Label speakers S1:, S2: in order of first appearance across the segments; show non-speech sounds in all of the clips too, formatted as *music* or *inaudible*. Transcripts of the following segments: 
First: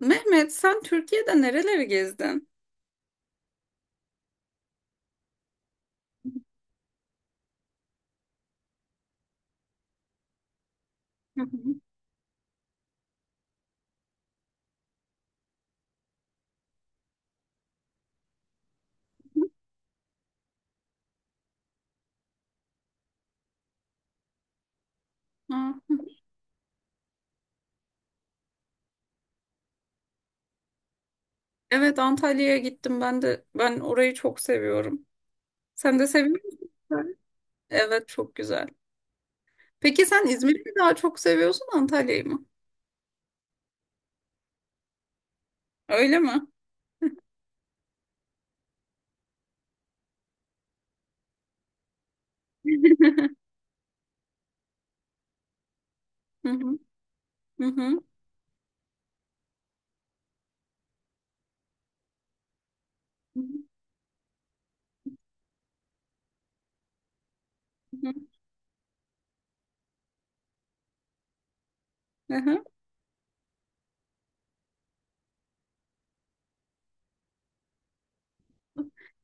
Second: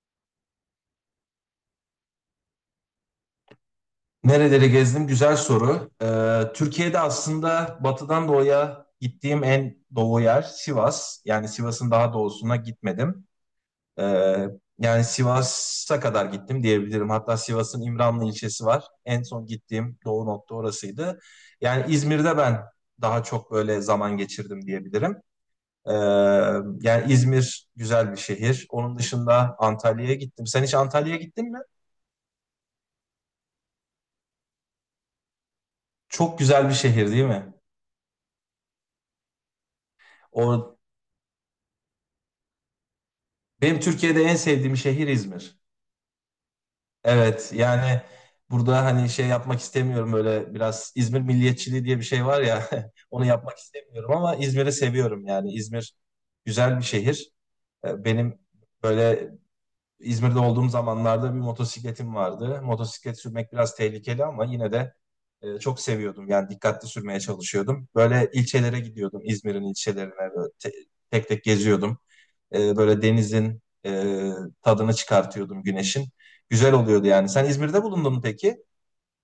S1: Mehmet, sen Türkiye'de nereleri gezdin?
S2: Nereleri gezdim? Güzel soru.
S1: *laughs*
S2: Türkiye'de aslında batıdan doğuya gittiğim en doğu yer Sivas.
S1: Hı
S2: Yani
S1: hı.
S2: Sivas'ın daha doğusuna gitmedim. Ee, yani Sivas'a kadar gittim diyebilirim. Hatta Sivas'ın İmranlı ilçesi var. En son gittiğim doğu nokta orasıydı. Yani İzmir'de ben daha çok böyle zaman geçirdim diyebilirim.
S1: Aa,
S2: Ee,
S1: hı.
S2: yani İzmir güzel bir şehir. Onun dışında Antalya'ya gittim. Sen hiç Antalya'ya gittin mi?
S1: Evet, Antalya'ya gittim ben de. Ben orayı çok seviyorum. Sen de
S2: Çok
S1: seviyor
S2: güzel
S1: musun?
S2: bir şehir değil mi?
S1: Evet, çok güzel. Peki sen İzmir'i mi
S2: O
S1: daha çok seviyorsun, Antalya'yı mı?
S2: Benim Türkiye'de en sevdiğim şehir İzmir.
S1: Öyle mi?
S2: Evet, yani burada hani şey yapmak istemiyorum, böyle biraz İzmir milliyetçiliği diye bir şey var ya *laughs* onu
S1: *laughs*
S2: yapmak istemiyorum ama İzmir'i seviyorum, yani İzmir
S1: Hı hı,
S2: güzel bir şehir.
S1: hı hı,
S2: Benim böyle İzmir'de olduğum zamanlarda bir motosikletim vardı. Motosiklet
S1: hı
S2: sürmek biraz tehlikeli ama yine de çok seviyordum. Yani dikkatli sürmeye çalışıyordum.
S1: hı,
S2: Böyle ilçelere gidiyordum, İzmir'in ilçelerine böyle tek tek geziyordum.
S1: hı hı.
S2: Böyle denizin tadını çıkartıyordum, güneşin. Güzel oluyordu yani. Sen İzmir'de bulundun mu peki?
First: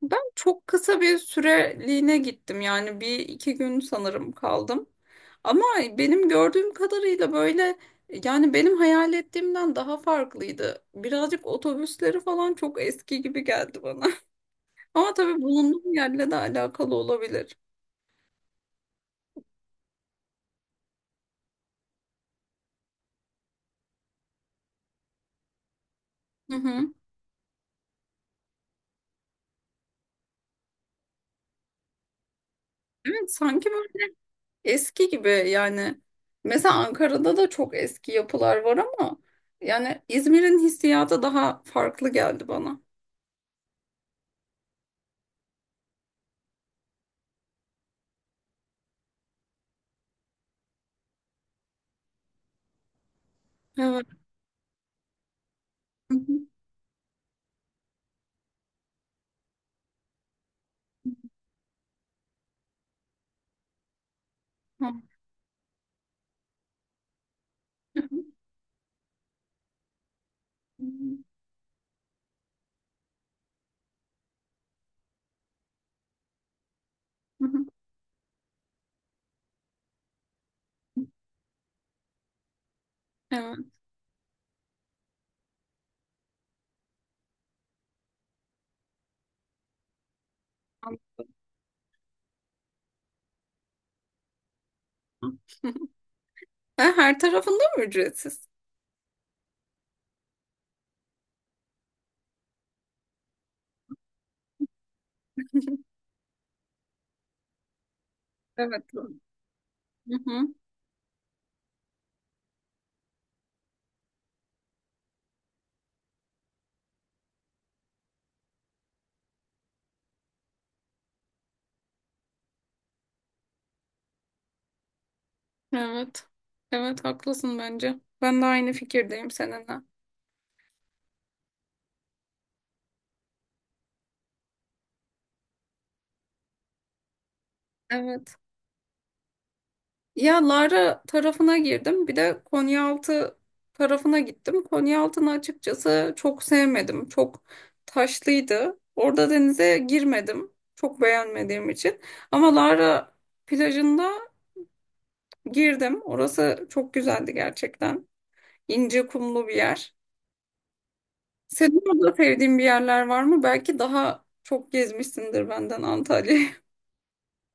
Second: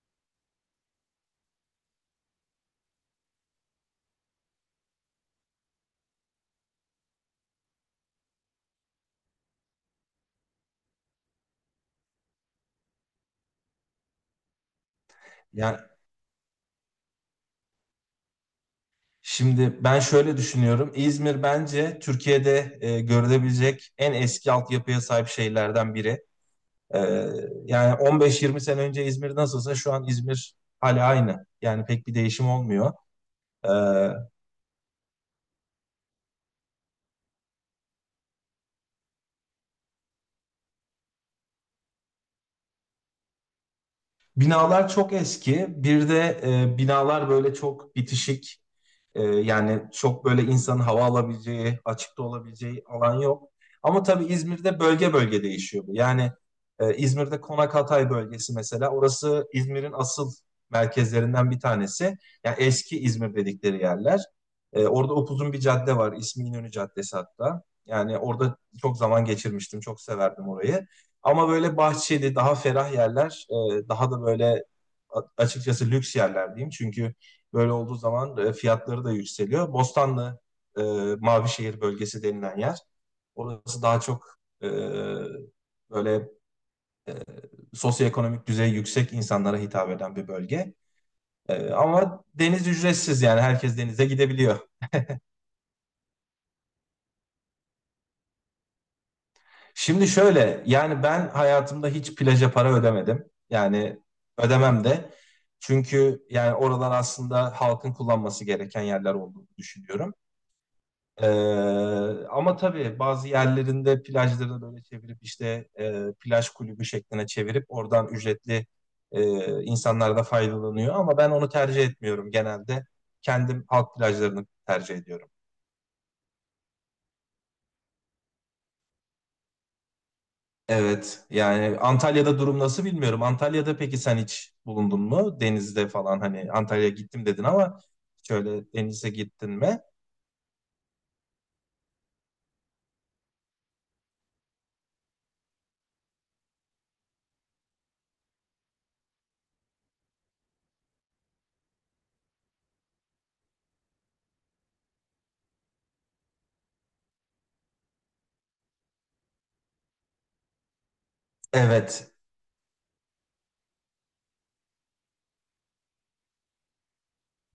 S1: Ben çok kısa bir süreliğine gittim yani bir iki gün sanırım kaldım. Ama benim gördüğüm kadarıyla böyle yani benim hayal ettiğimden daha farklıydı. Birazcık otobüsleri falan çok eski gibi geldi bana. *laughs* Ama tabii
S2: Yani
S1: bulunduğum yerle de alakalı olabilir.
S2: şimdi ben şöyle düşünüyorum. İzmir bence Türkiye'de görülebilecek en eski altyapıya sahip şehirlerden biri.
S1: Hı hı.
S2: E, yani 15-20 sene önce İzmir nasılsa şu an İzmir hala aynı. Yani pek bir değişim olmuyor.
S1: Evet sanki
S2: E,
S1: böyle eski gibi yani. Mesela Ankara'da da çok eski yapılar var ama yani İzmir'in hissiyatı daha farklı geldi bana.
S2: binalar çok eski. Bir de binalar böyle çok bitişik. Yani çok böyle insanın hava alabileceği, açıkta olabileceği alan yok. Ama
S1: Evet.
S2: tabii İzmir'de bölge bölge değişiyor bu.
S1: Hı
S2: Yani
S1: hı.
S2: İzmir'de Konak Hatay bölgesi, mesela orası İzmir'in asıl merkezlerinden bir tanesi. Yani eski İzmir dedikleri yerler. Orada upuzun bir cadde var. İsmi İnönü Caddesi hatta.
S1: Hı.
S2: Yani
S1: *laughs*
S2: orada çok zaman geçirmiştim. Çok severdim
S1: Hı
S2: orayı. Ama böyle bahçeli, daha ferah yerler, daha da böyle açıkçası lüks yerler diyeyim. Çünkü
S1: hı.
S2: böyle olduğu zaman fiyatları da yükseliyor. Bostanlı, e, Mavişehir bölgesi denilen yer.
S1: Evet,
S2: Orası daha çok böyle, e, sosyoekonomik düzeyi yüksek insanlara hitap eden bir bölge.
S1: anladım.
S2: Ama deniz ücretsiz, yani herkes denize gidebiliyor.
S1: *laughs* Ha, her tarafında mı ücretsiz?
S2: Şimdi şöyle, yani ben hayatımda hiç plaja para ödemedim. Yani ödemem de. Çünkü yani oralar aslında halkın kullanması gereken
S1: Evet.
S2: yerler olduğunu
S1: Hı
S2: düşünüyorum.
S1: hı.
S2: Ee, ama tabii bazı yerlerinde plajları böyle çevirip işte plaj kulübü şekline çevirip oradan ücretli insanlar da faydalanıyor. Ama ben onu tercih etmiyorum genelde. Kendim halk plajlarını tercih ediyorum.
S1: Evet. Evet haklısın bence. Ben de aynı fikirdeyim seninle.
S2: Evet, yani Antalya'da durum nasıl bilmiyorum. Antalya'da peki sen hiç bulundun mu? Denizde falan, hani Antalya'ya gittim dedin ama
S1: Evet.
S2: şöyle denize gittin mi?
S1: Ya Lara tarafına girdim. Bir de Konyaaltı tarafına gittim. Konyaaltı'nı açıkçası çok sevmedim. Çok taşlıydı. Orada denize girmedim. Çok beğenmediğim için. Ama Lara plajında girdim. Orası çok güzeldi gerçekten. İnce kumlu bir yer. Senin
S2: Evet,
S1: orada sevdiğin bir yerler var mı? Belki daha çok gezmişsindir benden Antalya'yı.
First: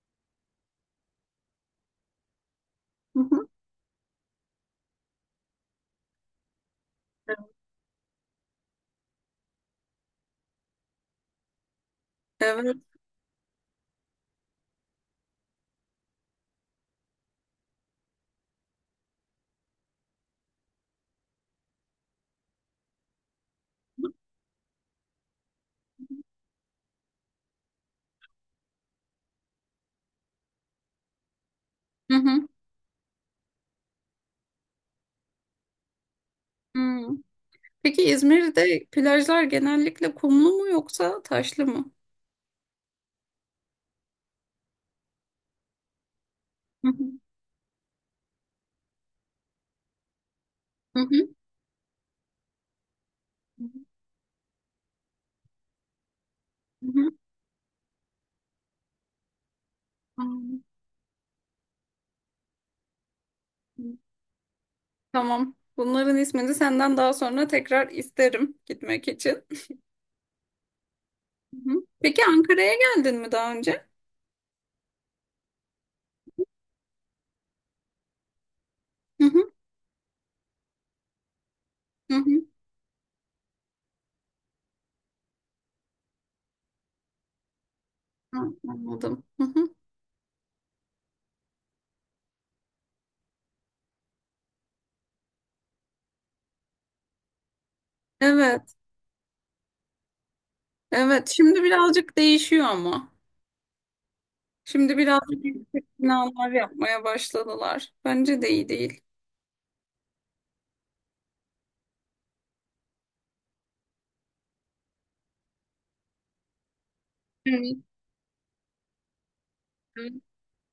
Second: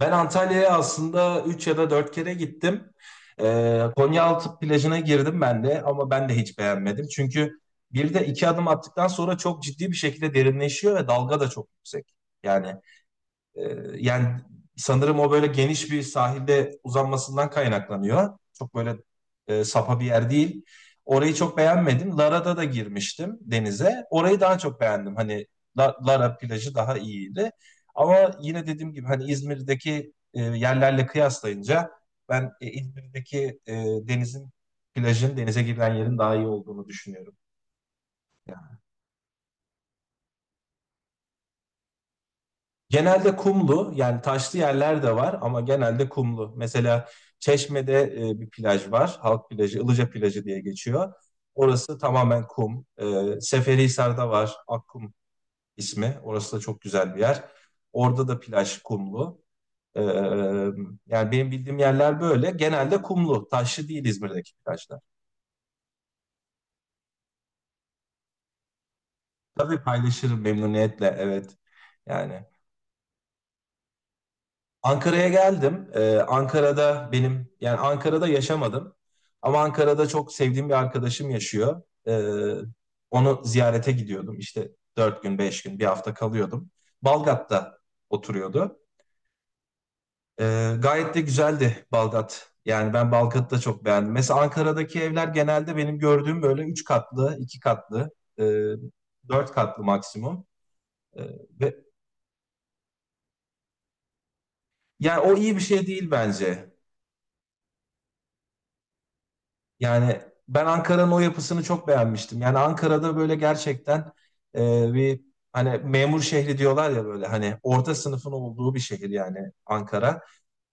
S2: ben Antalya'ya aslında 3 ya da 4 kere gittim.
S1: *laughs* Hı hı.
S2: Konyaaltı plajına girdim ben de ama ben de hiç beğenmedim. Çünkü bir de iki adım attıktan sonra çok ciddi bir şekilde derinleşiyor ve dalga da çok yüksek. Yani
S1: Evet.
S2: ee, yani sanırım o böyle geniş bir sahilde uzanmasından kaynaklanıyor. Çok böyle sapa bir yer değil. Orayı çok beğenmedim. Lara'da da girmiştim denize. Orayı daha çok beğendim. Hani Lara plajı daha iyiydi. Ama yine dediğim gibi, hani İzmir'deki yerlerle kıyaslayınca
S1: Hı hı.
S2: ben İzmir'deki denizin, plajın, denize girilen yerin daha iyi olduğunu
S1: Hı.
S2: düşünüyorum.
S1: Peki İzmir'de plajlar genellikle kumlu mu yoksa taşlı mı?
S2: Genelde kumlu, yani taşlı yerler de var ama genelde kumlu.
S1: Hı hı.
S2: Mesela Çeşme'de bir plaj var. Halk plajı, Ilıca plajı diye
S1: Hı
S2: geçiyor.
S1: hı.
S2: Orası tamamen kum. E, Seferihisar'da var, Akkum ismi. Orası da çok
S1: Hı hı.
S2: güzel bir yer. Orada da plaj kumlu. E, yani benim bildiğim yerler böyle. Genelde kumlu.
S1: Hı.
S2: Taşlı değil İzmir'deki plajlar.
S1: Tamam. Bunların ismini senden daha sonra tekrar isterim gitmek için.
S2: Tabii, paylaşırım memnuniyetle, evet.
S1: Hı hı. Peki
S2: Yani
S1: Ankara'ya geldin mi daha önce?
S2: Ankara'ya geldim. Ankara'da benim, yani Ankara'da yaşamadım.
S1: Hı hı.
S2: Ama Ankara'da çok sevdiğim bir arkadaşım yaşıyor.
S1: Hı hı.
S2: Onu ziyarete gidiyordum. İşte dört gün, beş gün, bir hafta kalıyordum. Balgat'ta
S1: Hı,
S2: oturuyordu.
S1: anladım. Hı hı.
S2: Gayet de güzeldi Balgat. Yani ben Balgat'ı da çok beğendim. Mesela Ankara'daki evler genelde benim gördüğüm böyle üç katlı, iki katlı, e,
S1: Evet.
S2: dört katlı maksimum. Ee,
S1: Evet. Şimdi
S2: ve
S1: birazcık değişiyor ama. Şimdi biraz
S2: yani o iyi bir
S1: yüksek
S2: şey değil
S1: binalar
S2: bence.
S1: yapmaya başladılar. Bence de iyi değil.
S2: Yani ben Ankara'nın o yapısını çok beğenmiştim. Yani Ankara'da böyle gerçekten bir, hani memur şehri diyorlar ya, böyle hani
S1: Evet.
S2: orta sınıfın olduğu bir şehir, yani
S1: Evet.
S2: Ankara.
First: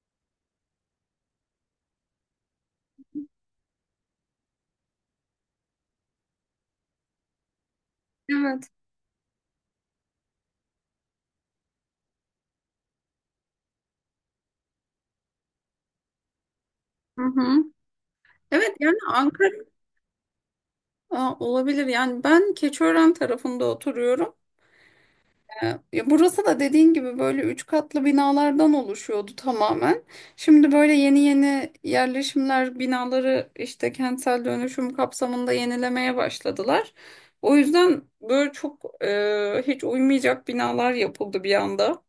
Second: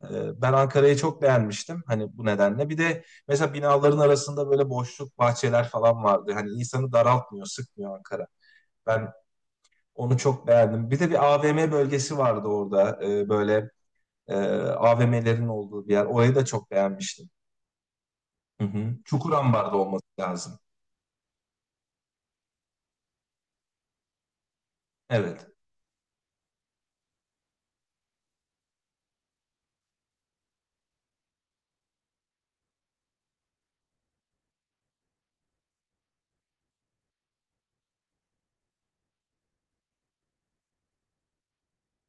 S2: E, ben Ankara'yı çok beğenmiştim hani bu nedenle. Bir de mesela binaların arasında böyle boşluk bahçeler falan vardı. Hani insanı daraltmıyor, sıkmıyor Ankara.
S1: Evet.
S2: Ben onu çok beğendim. Bir de bir AVM bölgesi vardı orada, böyle e, AVM'lerin olduğu bir yer. Orayı da çok
S1: Hı
S2: beğenmiştim.
S1: hı.
S2: Hı
S1: Evet yani
S2: hı.
S1: Ankara.
S2: Çukurambar'da olması lazım.
S1: Aa, olabilir. Yani ben Keçiören tarafında oturuyorum.
S2: Evet.
S1: Ee, Ya burası da dediğin gibi böyle üç katlı binalardan oluşuyordu tamamen. Şimdi böyle yeni yeni yerleşimler binaları işte kentsel dönüşüm kapsamında yenilemeye başladılar. O yüzden böyle çok hiç uymayacak binalar yapıldı bir anda.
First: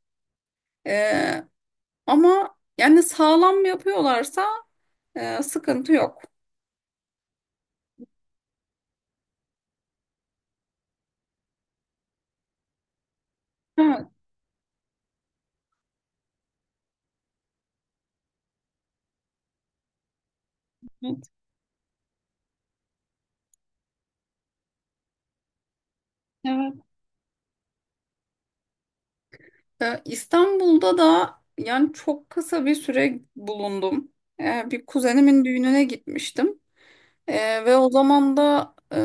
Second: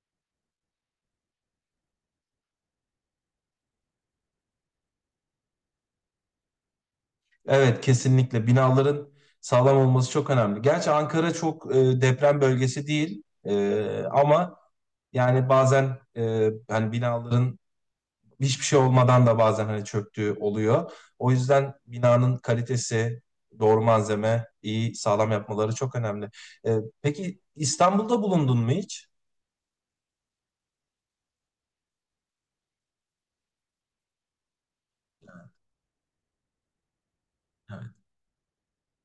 S1: E, Ama yani sağlam yapıyorlarsa sıkıntı yok.
S2: Evet, kesinlikle binaların sağlam olması çok önemli. Gerçi Ankara çok deprem bölgesi değil. E,
S1: Evet,
S2: ama yani bazen, hani binaların hiçbir şey olmadan da bazen hani çöktüğü oluyor.
S1: evet,
S2: O yüzden binanın kalitesi, doğru malzeme, iyi sağlam yapmaları çok önemli.
S1: evet.
S2: E, peki İstanbul'da bulundun mu hiç?
S1: İstanbul'da da yani çok kısa bir süre bulundum. Bir kuzenimin düğününe gitmiştim. Ve
S2: Evet.
S1: o zaman da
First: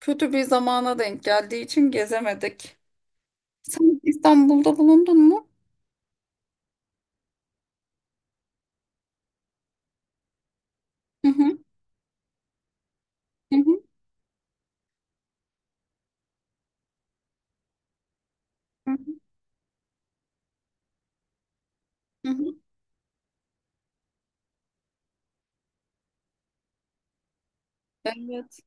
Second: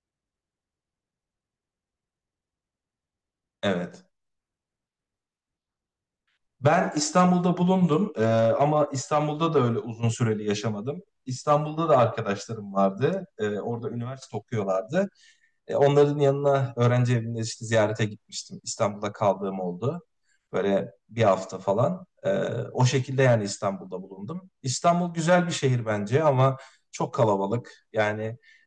S1: kötü bir zamana denk geldiği için gezemedik. Sen
S2: Evet.
S1: İstanbul'da bulundun mu?
S2: Ben İstanbul'da bulundum, ama İstanbul'da da öyle uzun süreli yaşamadım.
S1: Hı hı,
S2: İstanbul'da da arkadaşlarım vardı.
S1: hı
S2: E,
S1: hı,
S2: orada üniversite okuyorlardı. E, onların yanına öğrenci evinde işte ziyarete gitmiştim.
S1: hı hı.
S2: İstanbul'da kaldığım oldu. Böyle bir hafta falan.
S1: Hı hı.
S2: O şekilde yani İstanbul'da bulundum. İstanbul güzel bir şehir bence ama çok kalabalık. Yani
S1: Evet.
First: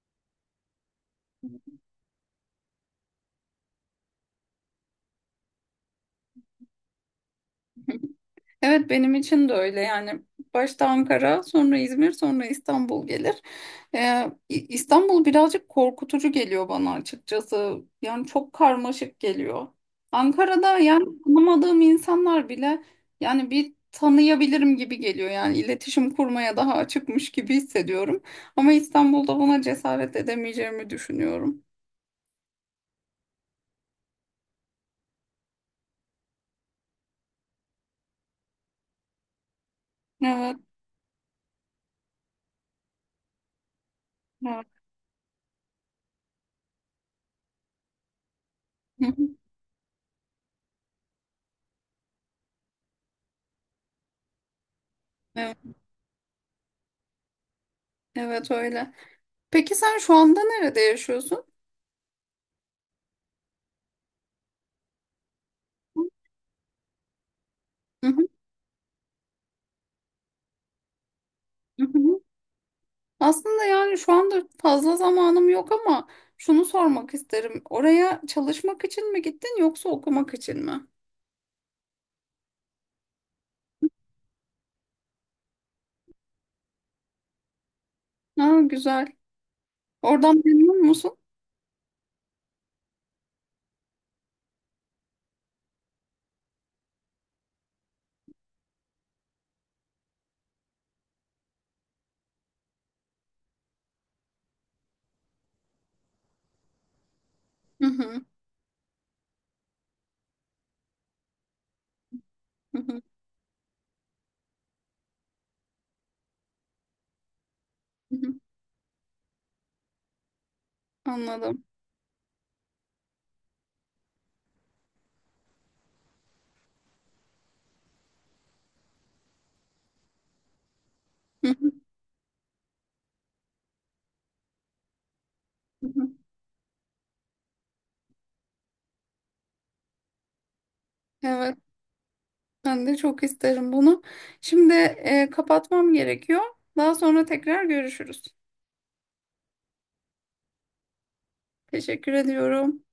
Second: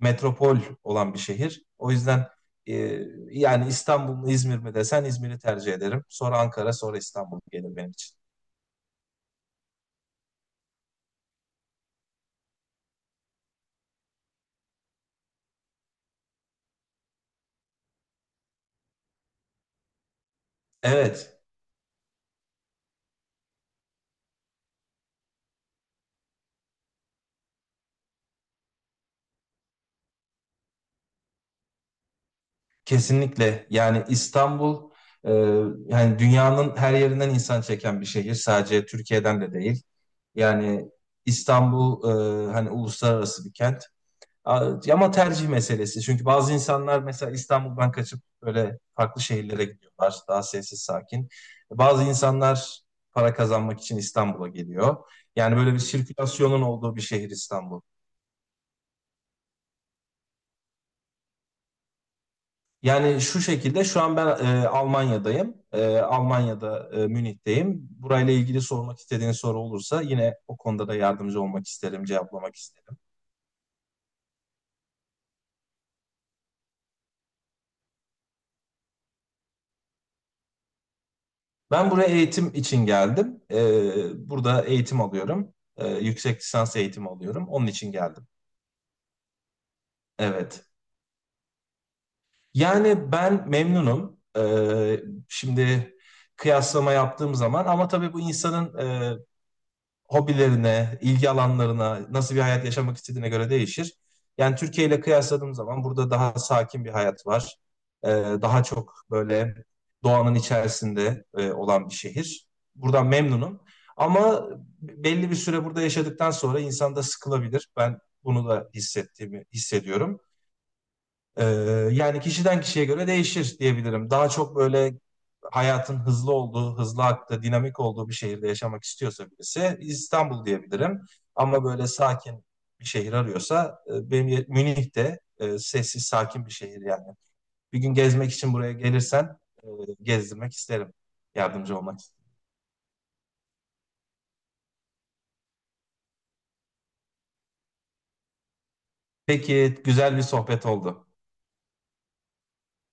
S2: metropol olan bir şehir. O yüzden ee, yani İstanbul mu İzmir mi desen İzmir'i tercih ederim. Sonra Ankara, sonra İstanbul gelir benim için.
S1: Evet benim için de öyle yani başta Ankara sonra İzmir sonra İstanbul gelir. İstanbul birazcık korkutucu geliyor bana açıkçası yani çok karmaşık geliyor. Ankara'da yani
S2: Evet,
S1: tanımadığım insanlar bile yani bir tanıyabilirim gibi geliyor yani iletişim kurmaya daha açıkmış gibi hissediyorum. Ama İstanbul'da buna cesaret edemeyeceğimi düşünüyorum.
S2: kesinlikle. Yani İstanbul, e, yani dünyanın her yerinden insan çeken bir şehir. Sadece Türkiye'den de değil.
S1: Evet,
S2: Yani İstanbul, hani uluslararası bir kent.
S1: evet,
S2: Ama tercih meselesi. Çünkü bazı insanlar mesela İstanbul'dan kaçıp böyle
S1: hı
S2: farklı
S1: hı,
S2: şehirlere gidiyorlar. Daha sessiz, sakin. Bazı insanlar para kazanmak için İstanbul'a geliyor. Yani
S1: evet,
S2: böyle bir sirkülasyonun olduğu bir şehir İstanbul.
S1: evet öyle. Peki sen şu anda nerede yaşıyorsun?
S2: Yani şu şekilde, şu an ben Almanya'dayım. E,
S1: Hı
S2: Almanya'da, Münih'teyim.
S1: hı,
S2: Burayla ilgili sormak istediğin soru olursa yine o konuda da yardımcı olmak
S1: hı
S2: isterim,
S1: hı.
S2: cevaplamak isterim.
S1: Aslında yani şu anda fazla zamanım yok ama şunu sormak isterim. Oraya çalışmak için mi gittin yoksa okumak için mi?
S2: Ben buraya eğitim için geldim. E, burada eğitim alıyorum. E, yüksek lisans eğitimi alıyorum. Onun için geldim.
S1: Ha, güzel. Oradan
S2: Evet.
S1: memnun musun?
S2: Yani ben memnunum. E, şimdi kıyaslama yaptığım zaman, ama tabii bu insanın hobilerine, ilgi alanlarına, nasıl bir hayat yaşamak istediğine göre değişir. Yani Türkiye ile kıyasladığım zaman burada daha sakin bir hayat var.
S1: Hı
S2: Ee,
S1: hı,
S2: daha çok böyle doğanın içerisinde olan bir şehir.
S1: hı hı,
S2: Buradan memnunum. Ama belli bir süre burada yaşadıktan sonra insan da sıkılabilir. Ben
S1: hı hı.
S2: bunu da hissettiğimi hissediyorum. Ee,
S1: Anladım.
S2: yani kişiden kişiye göre değişir diyebilirim. Daha çok böyle hayatın hızlı olduğu, hızlı aktığı, dinamik olduğu bir şehirde yaşamak istiyorsa birisi, İstanbul diyebilirim.
S1: Hı
S2: Ama
S1: hı,
S2: böyle sakin bir şehir arıyorsa benim Münih de
S1: hı
S2: sessiz,
S1: hı.
S2: sakin bir şehir yani. Bir gün gezmek için buraya gelirsen e, gezdirmek isterim.
S1: Evet,
S2: Yardımcı olmak isterim.
S1: ben de çok isterim bunu. Şimdi kapatmam gerekiyor. Daha sonra tekrar görüşürüz.
S2: Peki, güzel bir sohbet oldu.
S1: Teşekkür ediyorum.